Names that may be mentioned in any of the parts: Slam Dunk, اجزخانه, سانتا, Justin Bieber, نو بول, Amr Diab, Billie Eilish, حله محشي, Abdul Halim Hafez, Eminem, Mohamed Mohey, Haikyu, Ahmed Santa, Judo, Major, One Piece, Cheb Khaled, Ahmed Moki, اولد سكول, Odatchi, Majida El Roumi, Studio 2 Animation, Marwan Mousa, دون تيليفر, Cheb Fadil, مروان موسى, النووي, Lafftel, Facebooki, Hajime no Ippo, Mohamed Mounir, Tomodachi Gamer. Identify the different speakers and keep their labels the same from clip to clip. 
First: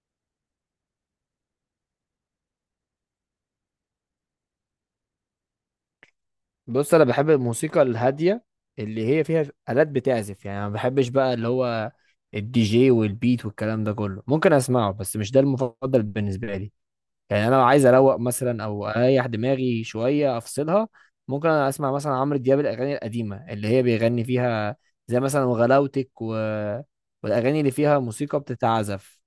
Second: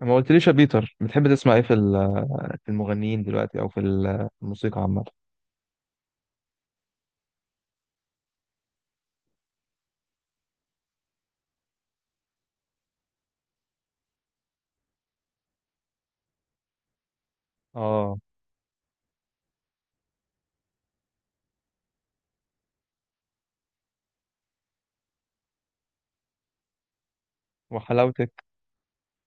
Speaker 1: ما قلتليش يا بيتر، بتحب تسمع ايه في في المغنيين دلوقتي، او في في الموسيقى عامة.
Speaker 2: بص، انا بحب الموسيقى الهاديه اللي هي فيها آلات بتعزف. يعني انا ما بحبش بقى اللي هو الدي جي والبيت والكلام ده كله، ممكن اسمعه بس مش ده المفضل بالنسبه لي. يعني انا لو عايز اروق
Speaker 1: اه.
Speaker 2: مثلا او اريح دماغي شويه افصلها، ممكن أنا اسمع مثلا عمرو دياب الاغاني القديمه اللي هي بيغني فيها، زي مثلا وغلاوتك والاغاني اللي فيها موسيقى
Speaker 1: وحلاوتك.
Speaker 2: بتتعزف.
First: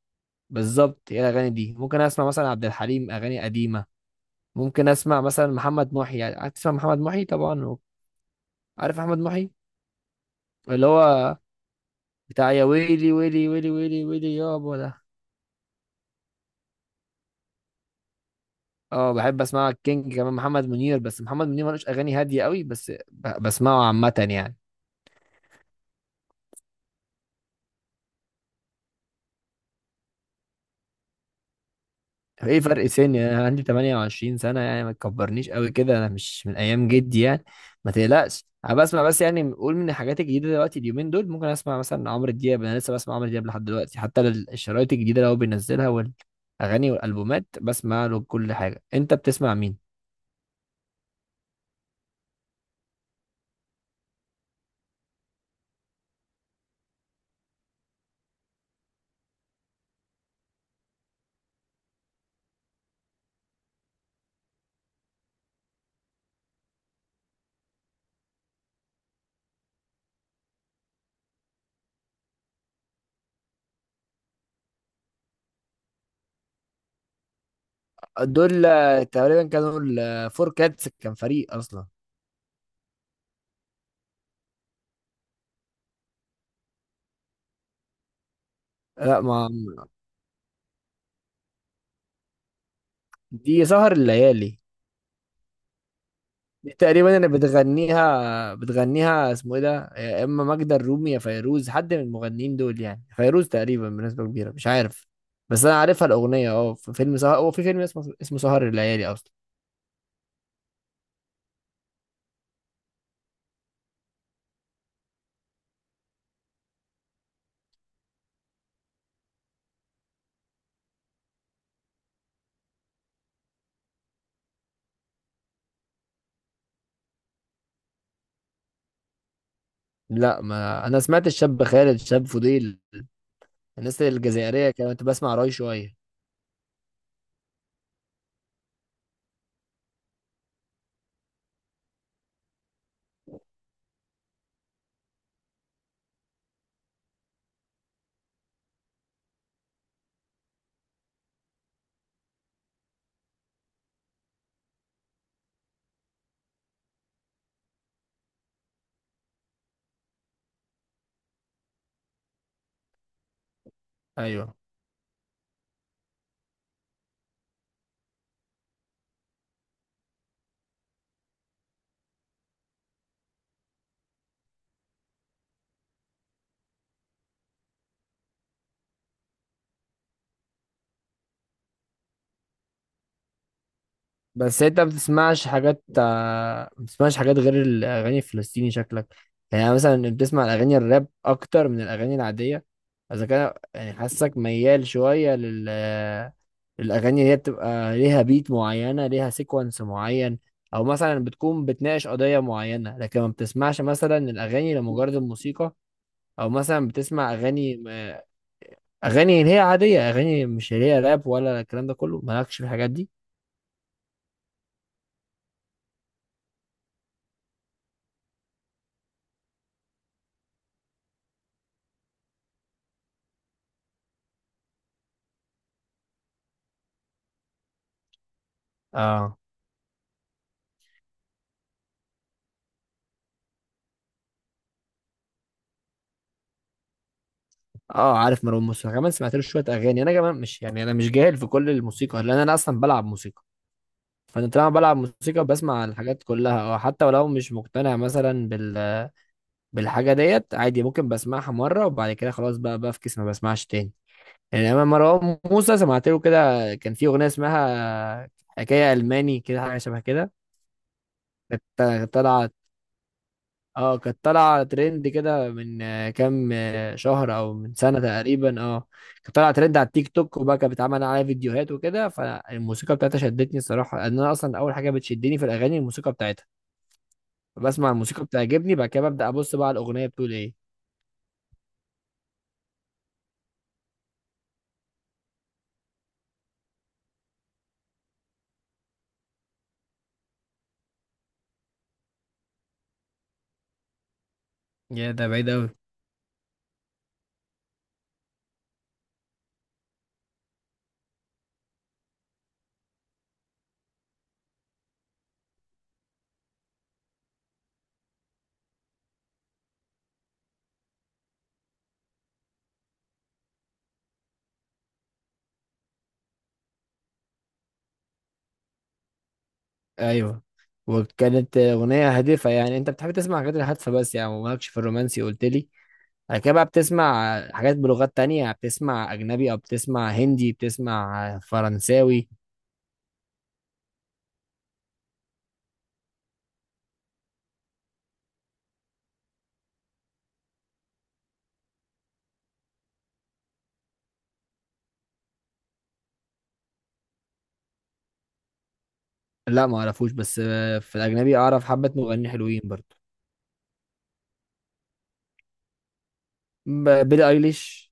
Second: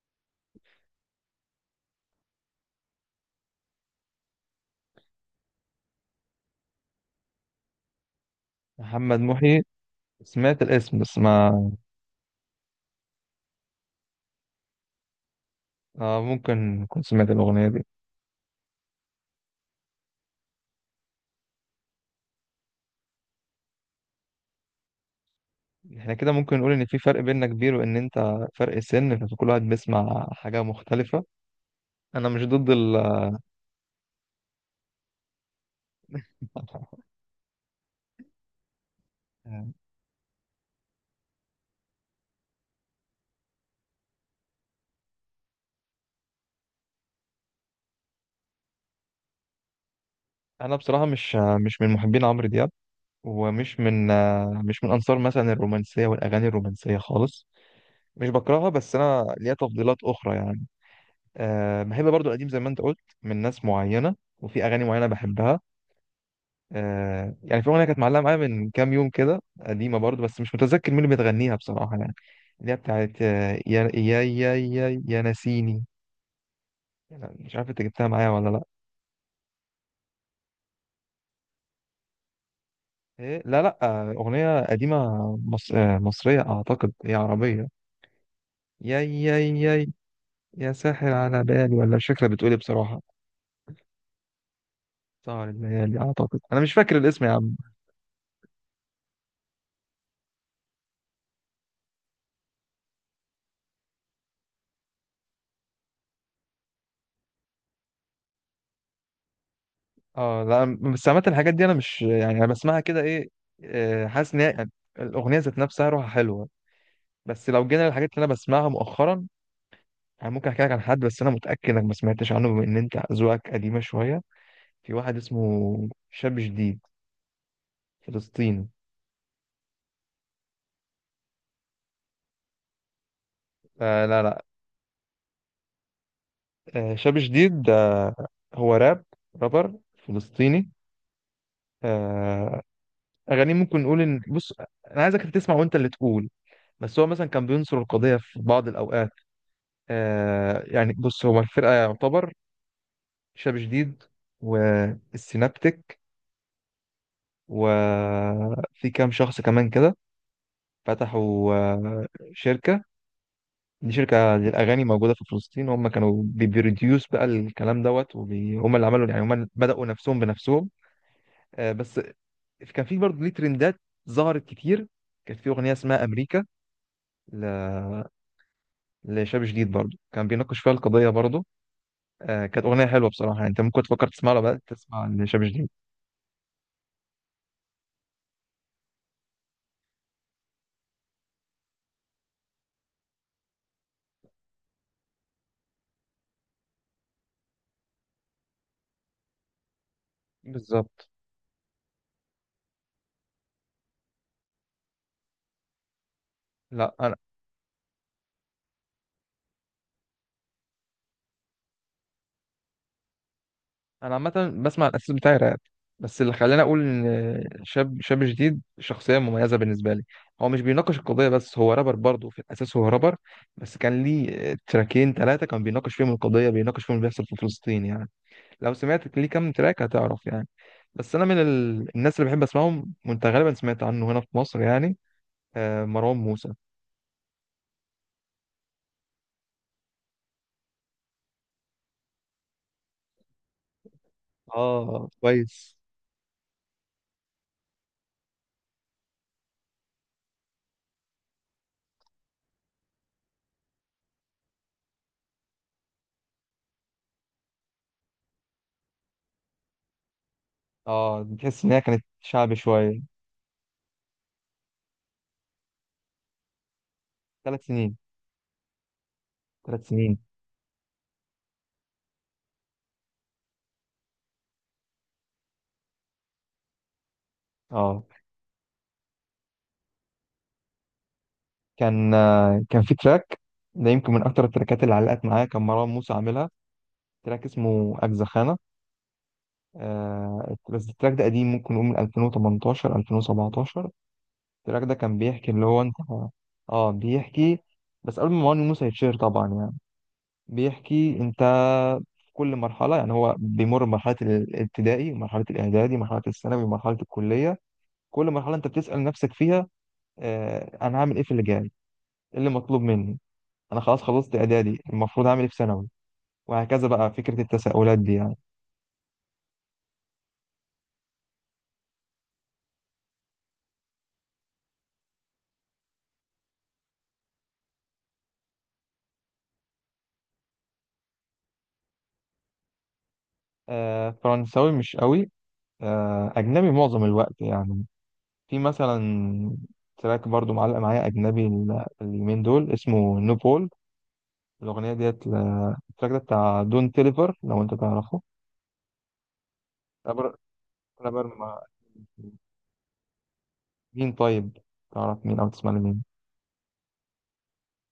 Speaker 2: بالظبط، هي الاغاني دي. ممكن اسمع مثلا عبد الحليم اغاني قديمه، ممكن اسمع مثلا محمد محي، يعني هتسمع محمد محي طبعا، عارف احمد
Speaker 1: محمد
Speaker 2: محي؟
Speaker 1: محي. سمعت
Speaker 2: اللي
Speaker 1: الاسم بس
Speaker 2: هو
Speaker 1: ما.
Speaker 2: بتاع يا ويلي ويلي ويلي ويلي ويلي يابا ده.
Speaker 1: آه، ممكن كنت سمعت الأغنية دي.
Speaker 2: اه بحب اسمع الكينج كمان، محمد منير، بس محمد منير ملوش اغاني هاديه قوي بس بسمعه عامه يعني.
Speaker 1: احنا كده ممكن نقول ان في فرق بيننا كبير، وان انت فرق سن، فكل واحد بيسمع حاجة مختلفة. انا مش
Speaker 2: ايه
Speaker 1: ضد
Speaker 2: فرق
Speaker 1: ال.
Speaker 2: سني، انا عندي 28 سنه يعني، ما تكبرنيش قوي كده، انا مش من ايام جدي يعني. ما تقلقش انا بسمع، بس يعني قول من الحاجات الجديده دلوقتي اليومين دول، ممكن اسمع مثلا عمرو دياب، انا لسه بسمع عمرو دياب لحد دلوقتي، حتى الشرايط الجديده اللي هو بينزلها والاغاني والالبومات، بسمع له كل حاجه. انت بتسمع مين؟
Speaker 1: انا بصراحة مش من محبين عمرو دياب. ومش من مش من انصار مثلا الرومانسية والاغاني الرومانسية خالص. مش بكرهها، بس انا ليا تفضيلات اخرى يعني. أه، بحب برضو القديم زي ما انت قلت، من ناس معينة وفي أغاني معينة بحبها. أه يعني، في أغنية كانت معلقة معايا من كام يوم كده، قديمة برضو، بس مش متذكر مين اللي بتغنيها بصراحة يعني. اللي هي بتاعت يا يا يا يا يا ناسيني. يعني مش عارف، انت جبتها معايا ولا لا؟
Speaker 2: دول تقريبا كانوا الفور كاتس، كان فريق اصلا.
Speaker 1: إيه؟ لا لا. أغنية قديمة. مص... آه، مصرية أعتقد، هي عربية. يا
Speaker 2: لا،
Speaker 1: يا
Speaker 2: ما
Speaker 1: يا يا ساحر على بالي، ولا مش فاكرة، بتقولي بصراحة.
Speaker 2: دي سهر الليالي.
Speaker 1: سهر الليالي أعتقد، أنا مش
Speaker 2: دي
Speaker 1: فاكر
Speaker 2: تقريبا
Speaker 1: الاسم
Speaker 2: اللي
Speaker 1: يا عم.
Speaker 2: بتغنيها اسمه ايه ده، يا اما ماجدة الرومي يا فيروز، حد من المغنيين دول. يعني فيروز تقريبا بنسبة كبيرة، مش عارف. بس انا عارفها الاغنية. اه في فيلم سهر، هو في فيلم اسمه سهر الليالي اصلا.
Speaker 1: اه لا. بس عامة الحاجات دي انا مش يعني، انا بسمعها كده ايه. حاسس ان هي يعني الاغنيه ذات نفسها روحها حلوه. بس لو جينا للحاجات اللي انا بسمعها مؤخرا، يعني ممكن احكي لك عن حد، بس انا متاكد انك ما سمعتش عنه، بما ان انت ذوقك قديمه شويه. في واحد اسمه شاب جديد، فلسطيني.
Speaker 2: لا، ما انا سمعت الشاب خالد الشاب فضيل، الناس
Speaker 1: آه لا لا.
Speaker 2: الجزائرية كانت بسمع راي شوية.
Speaker 1: آه، شاب جديد ده هو رابر فلسطيني. آه. اغانيه ممكن نقول ان، بص، انا عايزك تسمع وانت اللي تقول. بس هو مثلا كان بينصر القضيه في بعض الاوقات. آه يعني، بص، هو الفرقة يعتبر شاب جديد والسينابتك، وفي كام شخص كمان كده فتحوا شركة. دي شركة
Speaker 2: ايوه.
Speaker 1: للأغاني موجودة في فلسطين، هم كانوا بيبروديوس بقى الكلام دوت، وهم اللي عملوا، يعني هم بدأوا نفسهم بنفسهم. آه، بس كان في برضه ليه ترندات ظهرت كتير. كانت في أغنية اسمها أمريكا ل... لشاب جديد برضه، كان بيناقش فيها القضية برضه. آه كانت أغنية حلوة بصراحة يعني، أنت ممكن تفكر تسمعها، بقى
Speaker 2: بس انت ما
Speaker 1: تسمع لشاب
Speaker 2: بتسمعش
Speaker 1: جديد.
Speaker 2: حاجات غير الاغاني الفلسطيني شكلك. يعني أنا مثلا بتسمع الاغاني الراب اكتر من الاغاني العاديه، اذا كان يعني حاسك ميال شويه الاغاني اللي هي بتبقى ليها بيت معينه، ليها سيكونس معين، او
Speaker 1: بالظبط.
Speaker 2: مثلا بتكون بتناقش قضيه معينه، لكن ما بتسمعش مثلا الاغاني لمجرد الموسيقى، او مثلا
Speaker 1: لا انا
Speaker 2: بتسمع اغاني اللي هي عاديه، اغاني مش اللي هي راب ولا الكلام ده كله، مالكش في الحاجات دي.
Speaker 1: انا عامه بسمع الاساس بتاعي راب. بس اللي خلاني اقول ان شاب جديد شخصيه مميزه بالنسبه لي، هو مش بيناقش القضيه بس، هو رابر برضه، في الاساس هو رابر. بس كان ليه تراكين ثلاثه كان بيناقش فيهم القضيه، بيناقش فيهم اللي بيحصل في فلسطين يعني. لو سمعت ليه
Speaker 2: اه.
Speaker 1: كام تراك هتعرف يعني. بس انا من الناس اللي بحب اسمعهم، وانت غالبا سمعت عنه هنا في مصر يعني. آه، مروان موسى.
Speaker 2: اه عارف مروان موسى كمان، سمعت له شويه اغاني. انا كمان مش يعني انا مش جاهل في كل الموسيقى، لان انا اصلا بلعب موسيقى، فانا طالما بلعب
Speaker 1: اه
Speaker 2: موسيقى
Speaker 1: كويس.
Speaker 2: بسمع الحاجات كلها، او حتى ولو مش مقتنع مثلا بالحاجه ديت عادي، ممكن بسمعها مره وبعد كده خلاص بقى بفكس، ما بسمعش تاني. يعني انا مروان موسى سمعت له كده، كان في اغنيه اسمها حكايه الماني كده، حاجه شبه كده.
Speaker 1: اه، بتحس ان هي كانت
Speaker 2: كانت طالعه
Speaker 1: شعبي شويه.
Speaker 2: اه كانت طالعة ترند كده من كام شهر او
Speaker 1: ثلاث
Speaker 2: من
Speaker 1: سنين
Speaker 2: سنة تقريبا، اه. كانت طالعة ترند على
Speaker 1: ثلاث
Speaker 2: التيك
Speaker 1: سنين
Speaker 2: توك، وبقى كانت بتعمل عليها فيديوهات وكده، فالموسيقى بتاعتها شدتني الصراحة، لان انا اصلا اول حاجة بتشدني في الاغاني الموسيقى بتاعتها. بسمع
Speaker 1: اه.
Speaker 2: الموسيقى بتعجبني، بعد كده ببدأ ابص بقى على الاغنية بتقول ايه.
Speaker 1: كان في تراك، ده يمكن من اكتر التراكات اللي علقت معايا، كان مروان موسى عاملها. تراك اسمه اجزخانه. آه بس التراك ده قديم، ممكن نقول من 2018 2017. التراك ده
Speaker 2: يا
Speaker 1: كان
Speaker 2: ده بعيد
Speaker 1: بيحكي اللي
Speaker 2: أوي.
Speaker 1: هو انت. اه بيحكي، بس قبل ما مروان موسى يتشهر طبعا يعني. بيحكي انت، في كل مرحله يعني، هو بيمر بمرحله الابتدائي ومرحله الاعدادي، مرحله الثانوي ومرحله الكليه. كل مرحله انت بتسال نفسك فيها، آه انا هعمل ايه في اللي جاي؟ ايه اللي مطلوب مني؟ انا خلاص خلصت اعدادي، المفروض اعمل ايه في ثانوي؟ وهكذا بقى، فكره التساؤلات دي يعني.
Speaker 2: ايوه. وكانت اغنية هادفة. يعني انت بتحب تسمع حاجات الهادفة بس يعني، ومالكش في الرومانسي قلت لي. بعد كده بقى بتسمع حاجات بلغات تانية؟ بتسمع اجنبي، او بتسمع هندي، بتسمع فرنساوي؟
Speaker 1: آه فرنساوي مش قوي. آه، اجنبي معظم الوقت يعني. في مثلا تراك برضو معلق معايا اجنبي اليومين دول، اسمه نو بول. الاغنيه ديت التراك ده بتاع دون تيليفر، لو انت تعرفه.
Speaker 2: لا ما اعرفوش،
Speaker 1: رابر
Speaker 2: بس في
Speaker 1: رابر
Speaker 2: الاجنبي
Speaker 1: ما.
Speaker 2: اعرف حبة مغنيين حلوين برضو.
Speaker 1: مين طيب؟ تعرف مين، او تسمع لمين؟
Speaker 2: بيلي ايليش.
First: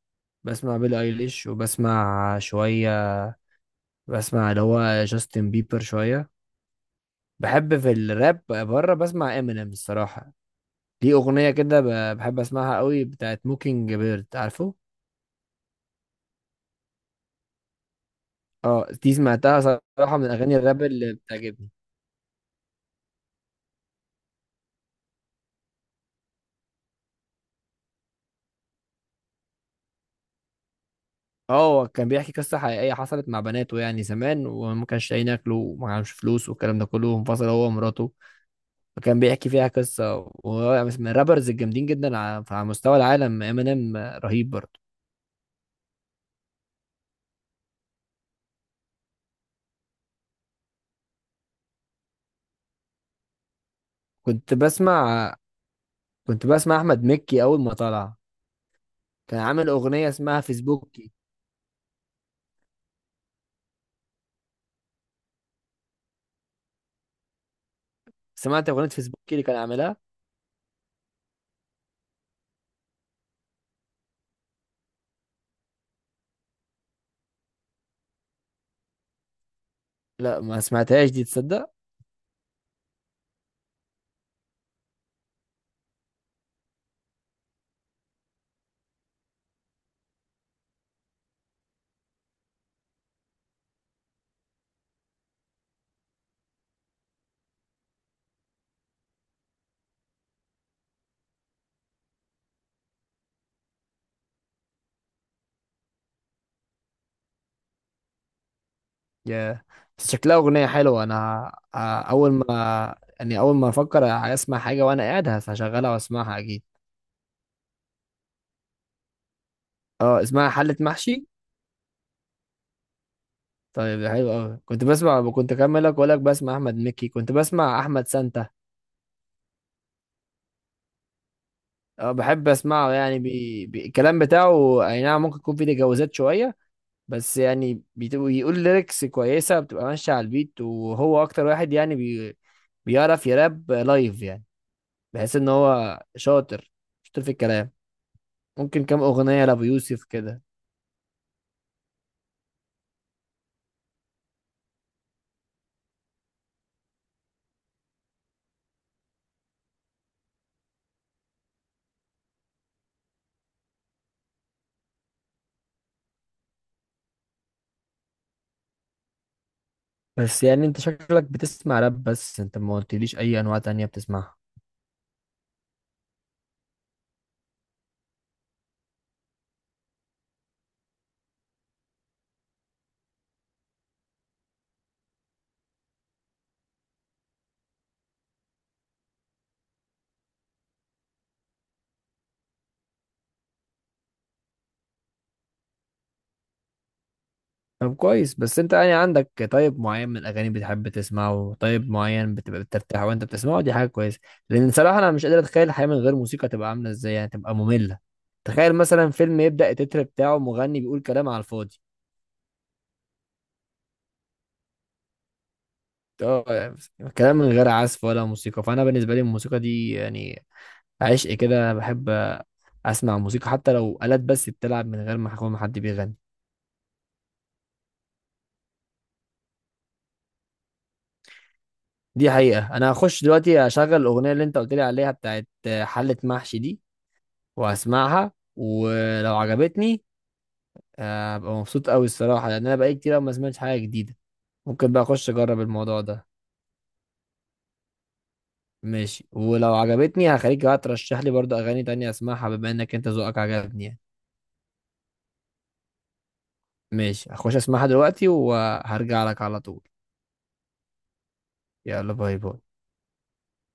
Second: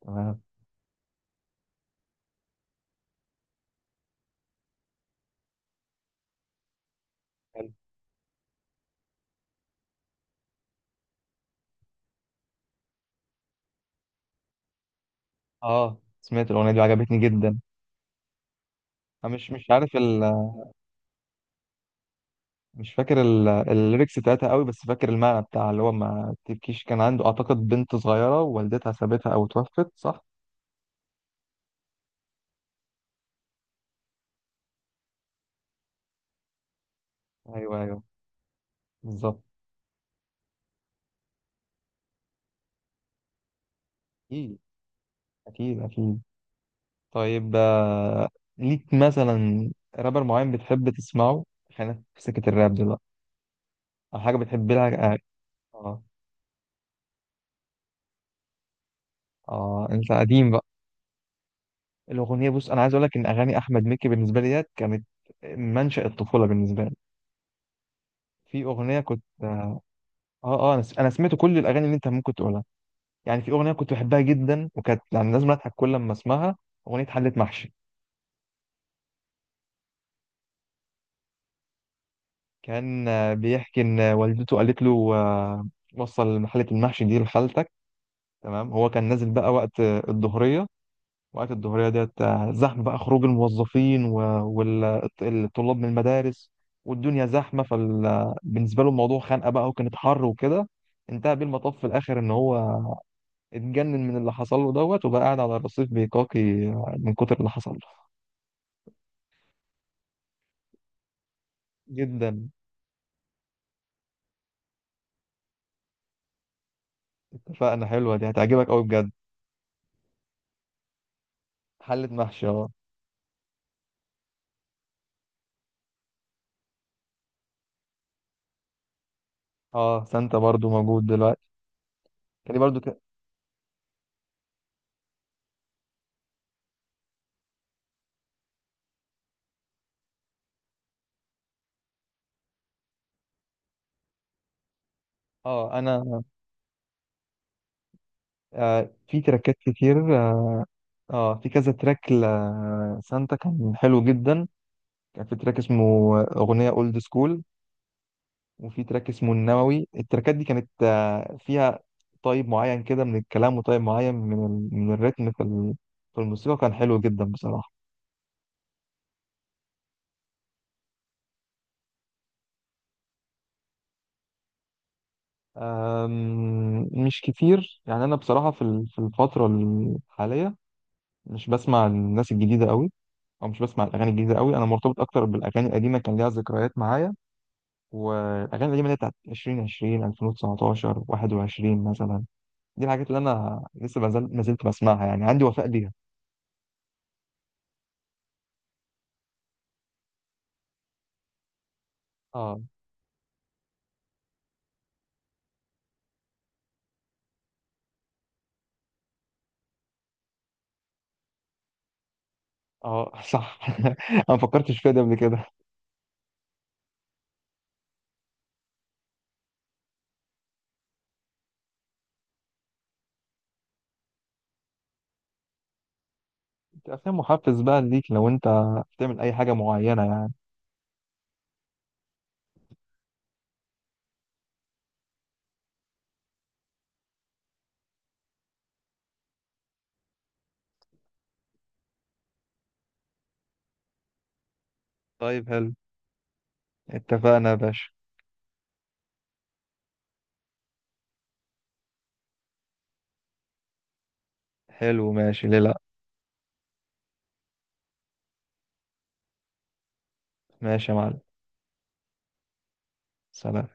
Speaker 1: تمام.
Speaker 2: بسمع بيلي ايليش، وبسمع شوية، بسمع اللي هو جاستن بيبر شوية.
Speaker 1: حلو.
Speaker 2: بحب في الراب بره بسمع امينيم الصراحة. دي أغنية كده بحب أسمعها قوي، بتاعت موكينج بيرد، عارفه؟
Speaker 1: اه، سمعت الاغنيه دي وعجبتني جدا.
Speaker 2: اه دي
Speaker 1: انا مش
Speaker 2: سمعتها.
Speaker 1: مش عارف.
Speaker 2: صراحة من أغاني الراب اللي بتعجبني.
Speaker 1: مش فاكر الليركس بتاعتها قوي، بس فاكر المعنى بتاع اللي هو ما تبكيش. كان عنده اعتقد بنت صغيره والدتها سابتها او توفت، صح؟
Speaker 2: اه. هو كان بيحكي قصة حقيقية حصلت مع بناته يعني زمان، وما كانش لاقيين ياكلوا وما كانش فلوس والكلام ده كله، وانفصل هو
Speaker 1: ايوه ايوه.
Speaker 2: ومراته، فكان
Speaker 1: بالظبط.
Speaker 2: بيحكي فيها قصة. وهو من الرابرز الجامدين جدا على مستوى العالم. امينيم رهيب
Speaker 1: اكيد.
Speaker 2: برضه.
Speaker 1: اكيد اكيد. طيب آه، ليك مثلا رابر معين بتحب تسمعه؟ خلينا في سكه الراب دلوقتي، او حاجه
Speaker 2: كنت
Speaker 1: بتحب لها. اه.
Speaker 2: بسمع
Speaker 1: اه.
Speaker 2: كنت بسمع أحمد مكي أول ما طلع، كان عامل أغنية
Speaker 1: انت
Speaker 2: اسمها
Speaker 1: قديم بقى.
Speaker 2: فيسبوكي.
Speaker 1: الاغنيه، بص انا عايز اقول لك، ان اغاني احمد مكي بالنسبه لي ديت كانت منشأ الطفوله بالنسبه لي. في
Speaker 2: سمعت أغنية
Speaker 1: اغنيه كنت،
Speaker 2: فيسبوكي اللي كان
Speaker 1: اه.
Speaker 2: عاملها؟
Speaker 1: اه، أنا سمعت كل الاغاني اللي انت ممكن تقولها. يعني في اغنيه كنت بحبها جدا، وكانت يعني لازم اضحك كل لما اسمعها. اغنيه حله محشي.
Speaker 2: لا ما سمعتهاش دي، تصدق.
Speaker 1: كان بيحكي ان والدته قالت له، وصل حله المحشي دي لخالتك. تمام، هو كان نازل بقى وقت الظهريه. وقت الظهريه ديت زحمه بقى، خروج الموظفين والطلاب من المدارس، والدنيا زحمه. فبالنسبه له الموضوع خانقه بقى، وكانت حر وكده. انتهى بيه المطاف في الاخر ان هو اتجنن من اللي حصل له دوت، وبقى قاعد على الرصيف بيقاقي من كتر اللي حصل له.
Speaker 2: يا، بس شكلها أغنية حلوة، أنا أول
Speaker 1: جدا.
Speaker 2: ما يعني أول ما أفكر أسمع حاجة وأنا قاعد هشغلها وأسمعها أكيد.
Speaker 1: اتفقنا، حلوة دي هتعجبك قوي بجد.
Speaker 2: أه اسمها حلة محشي.
Speaker 1: حلة محشي، اه.
Speaker 2: طيب ده حلو أوي. كنت أكملك وأقول لك بسمع أحمد مكي، كنت بسمع أحمد سانتا.
Speaker 1: اه، سانتا برضو موجود دلوقتي.
Speaker 2: اه بحب
Speaker 1: كان برضو
Speaker 2: اسمعه، يعني الكلام بتاعه اي نعم ممكن يكون فيه تجاوزات شويه، بس يعني بيقول ليركس كويسه، بتبقى ماشيه على البيت، وهو اكتر واحد يعني بيعرف يراب لايف يعني، بحيث ان
Speaker 1: اه
Speaker 2: هو
Speaker 1: انا.
Speaker 2: شاطر، شاطر في الكلام. ممكن
Speaker 1: آه،
Speaker 2: كام
Speaker 1: في
Speaker 2: اغنيه
Speaker 1: تراكات
Speaker 2: لابو يوسف
Speaker 1: كتير.
Speaker 2: كده.
Speaker 1: اه. في كذا تراك لسانتا كان حلو جدا. كان في تراك اسمه أغنية اولد سكول، وفي تراك اسمه النووي. التراكات دي كانت فيها طيب معين كده من الكلام، وطيب معين من من الريتم في في الموسيقى، كان حلو جدا بصراحة.
Speaker 2: بس يعني انت شكلك بتسمع راب بس، انت ما قلتليش اي انواع تانية بتسمعها.
Speaker 1: مش كتير يعني، أنا بصراحة في في الفترة الحالية مش بسمع الناس الجديدة قوي، أو مش بسمع الأغاني الجديدة قوي. أنا مرتبط أكتر بالأغاني القديمة، كان ليها ذكريات معايا. والأغاني القديمة اللي هي بتاعت 2020 2019 21 مثلا، دي الحاجات اللي أنا لسه ما زلت بسمعها، يعني عندي وفاء ليها.
Speaker 2: طب كويس. بس انت يعني عندك طيب معين من الاغاني بتحب تسمعه، طيب معين
Speaker 1: اه.
Speaker 2: بتبقى بترتاح وانت بتسمعه، دي حاجه كويسه. لان صراحه انا مش قادر اتخيل الحياه من غير موسيقى تبقى عامله ازاي، يعني تبقى ممله. تخيل مثلا فيلم يبدا التتر بتاعه مغني بيقول كلام على الفاضي.
Speaker 1: اه. صح. أنا ما فكرتش فيها دي قبل كده.
Speaker 2: اه يعني كلام من غير عزف ولا موسيقى، فانا بالنسبه لي الموسيقى دي يعني عشق كده. انا بحب اسمع موسيقى حتى لو آلات بس بتلعب من غير ما يكون حد بيغني.
Speaker 1: أفلام محفز بقى ليك، لو أنت بتعمل أي حاجة معينة يعني؟
Speaker 2: دي حقيقه، انا هخش دلوقتي اشغل الاغنيه اللي انت قلت لي عليها بتاعت حله محشي دي وهسمعها، ولو عجبتني هبقى مبسوط قوي الصراحة، لأن أنا بقالي كتير أوي ما سمعتش حاجة جديدة، ممكن بقى أخش
Speaker 1: طيب
Speaker 2: أجرب
Speaker 1: حلو.
Speaker 2: الموضوع ده.
Speaker 1: اتفقنا يا باشا.
Speaker 2: ماشي، ولو عجبتني هخليك بقى ترشح لي برضه أغاني تانية أسمعها بما إنك أنت ذوقك عجبني يعني.
Speaker 1: حلو، ماشي، ليه لأ.
Speaker 2: ماشي، هخش أسمعها دلوقتي وهرجع لك على طول.
Speaker 1: ماشي يا معلم.
Speaker 2: يلا، باي باي.
Speaker 1: سلام.